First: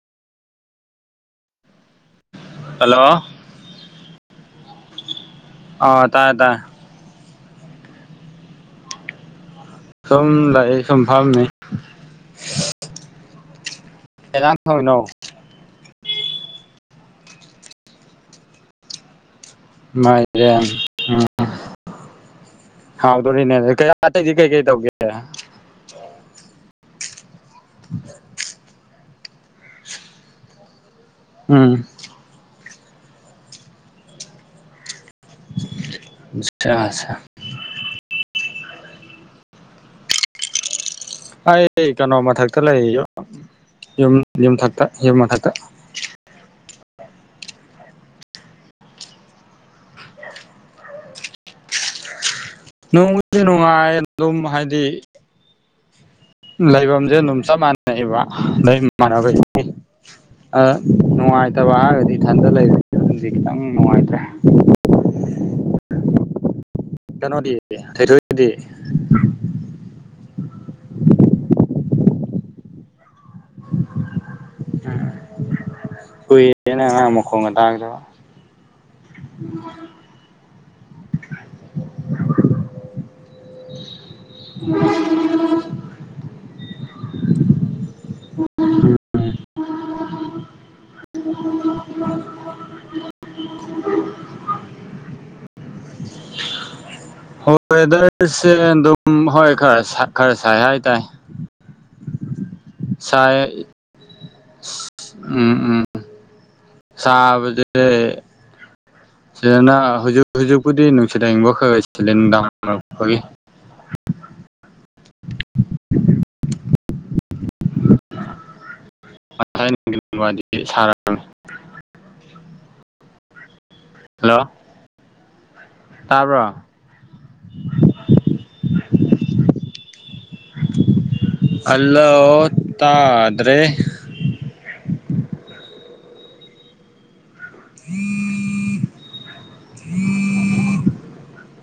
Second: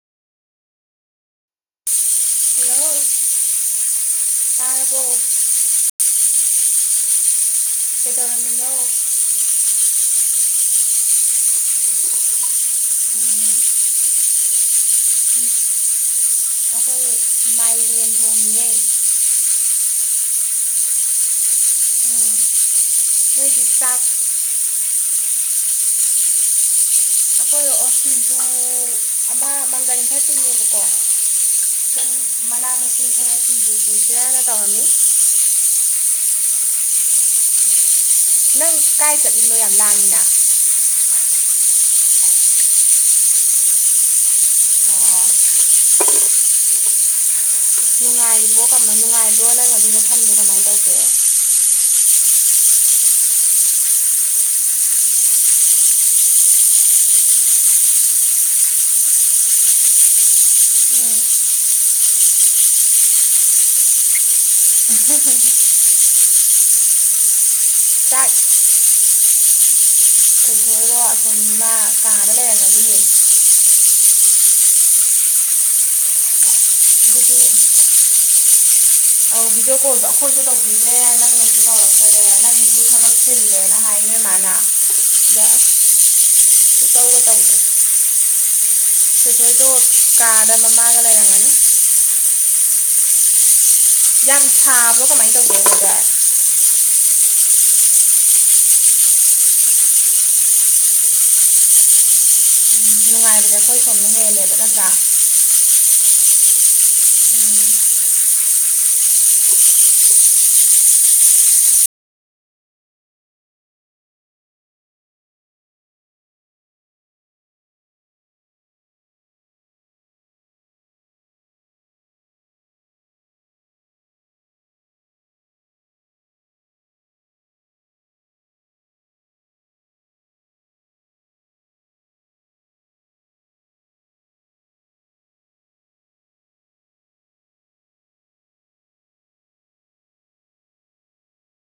hello [unintelligible] ꯇꯥꯔꯕꯣ ꯑꯥ ꯇꯥꯔꯦ ꯇꯥꯔꯦ [unintelligible] ꯀꯩꯗꯧꯔꯝꯃꯤꯅꯣ ꯁꯨꯝ ꯂꯩ ꯁꯨꯝ ꯐꯝꯃꯤ ꯎꯝ [unintelligible] ꯀꯩ ꯑꯟꯖꯥꯡ ꯊꯣꯡꯉꯤꯅꯣ [unintelligible] ꯑꯩꯈꯣꯏ ꯃꯥꯏꯔꯦꯟ ꯊꯣꯡꯉꯤꯌꯦ ꯃꯥꯏꯔꯦꯟ ꯎꯝ ꯎꯝ ꯍꯥꯎꯗꯣꯔꯤꯅꯦ ꯅꯣꯏꯗꯤ ꯀꯌꯥ ꯆꯥꯛ ꯑꯇꯩꯗꯤ ꯀꯩꯀꯩ ꯇꯧꯒꯦ ꯑꯩꯈꯣꯏ ꯑꯣꯁꯐ ꯑꯃ ꯃꯥꯡꯒꯥꯔꯤꯝꯐꯥꯏ ꯄꯤꯉꯦꯕꯀꯣ [unintelligible] ꯎꯝ [unintelligible] ꯃꯅꯥ ꯃꯁꯤꯡ ꯈꯔ ꯁꯤꯡꯖꯨ ꯁꯨꯁꯤꯔꯅ ꯇꯧꯔꯝꯃꯤ ꯑꯆꯥꯁ [unintelligible] ꯅꯪ ꯀꯥꯏ ꯆꯠꯂꯤꯅꯣ ꯌꯥꯝ ꯂꯥꯡꯉꯤꯅ ꯑꯩ ꯀꯩꯅꯣ ꯃꯊꯛꯇ ꯂꯩ ꯌꯨꯝ ꯌꯨꯝꯊꯛꯇ ꯌꯨꯝ ꯃꯊꯛꯇ ꯅꯨꯡꯉꯥꯏꯕ꯭ꯔꯣ ꯀꯃꯥꯏ ꯅꯨꯡꯉꯥꯏꯕ꯭ꯔꯣ ꯅꯪ ꯑꯗꯨ ꯃꯐꯝꯗꯣ ꯀꯃꯥꯏꯅ ꯇꯧꯒꯦ ꯅꯨꯡꯕꯨꯗꯤ ꯅꯨꯡꯉꯥꯏ ꯑꯗꯨꯝ ꯍꯥꯏꯗꯤ ꯂꯩꯐꯝꯁꯦ ꯑꯗꯨꯝ ꯆꯞ ꯃꯥꯟꯅꯩꯑꯕ ꯂꯩꯃꯥꯟꯅꯕ ꯎꯝ ꯅꯨꯡꯉꯥꯏꯇꯕ ꯍꯥꯏꯔꯒꯗꯤ ꯏꯊꯟꯗ ꯂꯩꯕꯗꯤ ꯈꯤꯇꯪ ꯅꯨꯡꯉꯥꯏꯇ꯭ꯔꯦ ꯎ ꯍ ꯍ ꯍ [unintelligible] ꯀꯩꯅꯣꯗꯤ ꯆꯥꯛ ꯊꯣꯏꯊꯣꯏꯗꯤ ꯊꯣꯏꯗꯣ ꯑꯁꯣꯟ ꯃꯥ ꯀꯥꯗ ꯂꯩꯔꯝꯒꯅꯤꯌꯦ ꯎꯝ ꯀꯨꯏꯔꯦꯅꯦ ꯃꯥ ꯑꯗꯨꯗꯤ ꯃꯈꯣꯟꯒ ꯇꯥꯒꯤꯗꯕ ꯚꯤꯗꯤꯑꯣ ꯀꯣꯜꯗꯣ ꯑꯩꯈꯣꯏꯁꯨ ꯇꯧꯕꯤꯗ꯭ꯔꯦ ꯅꯪꯅꯁꯨ ꯇꯧꯔꯛꯛꯇꯔꯦ ꯅꯪꯁꯨ ꯊꯕꯛ [unintelligible] [inaudible] ꯏꯇꯧꯒ ꯇꯧꯗ꯭ꯔ ꯎꯝ ꯊꯣꯏ ꯊꯣꯏꯗꯣ ꯀꯥꯗ ꯃꯃꯥꯒ ꯂꯩꯔꯝꯒꯅꯤ ꯑ [unintelligible] [inaudible] ꯌꯥꯝ ꯁꯥꯕ꯭ꯔꯣ ꯀꯃꯥꯏꯅ ꯇꯧꯒꯦ ꯁꯤꯖ ꯍꯣꯏ ꯋꯦꯗꯔꯁꯦ ꯑꯗꯨꯝ ꯍꯣꯏ ꯈꯔ ꯈꯔ ꯁꯥꯏ ꯍꯥꯏ ꯇꯥꯏꯦ ꯎꯝ ꯅꯨꯡꯉꯥꯏꯕꯁ ꯑꯩꯈꯣꯏ ꯁꯣꯝꯗ ꯍꯦꯜꯂꯦꯕ ꯅꯠꯇ꯭ꯔꯥ ꯎꯝ ꯎꯝ ꯁꯥꯕꯗꯤ ꯎꯝ ꯁꯤꯗꯅ ꯍꯧꯖꯤꯛ ꯍꯧꯖꯤꯛꯄꯨꯗꯤ ꯅꯨꯡꯁꯤꯅꯅꯤꯡꯕꯈꯔ ꯁꯤꯗꯥꯔꯛꯄꯒꯤ ꯉꯁꯥꯏꯗꯤ ꯁꯥꯔꯃꯦ ꯍꯜꯂꯣ ꯇꯥꯔꯕ ꯑꯂ ꯑꯣꯇꯥꯗ꯭ꯔꯦ ꯊ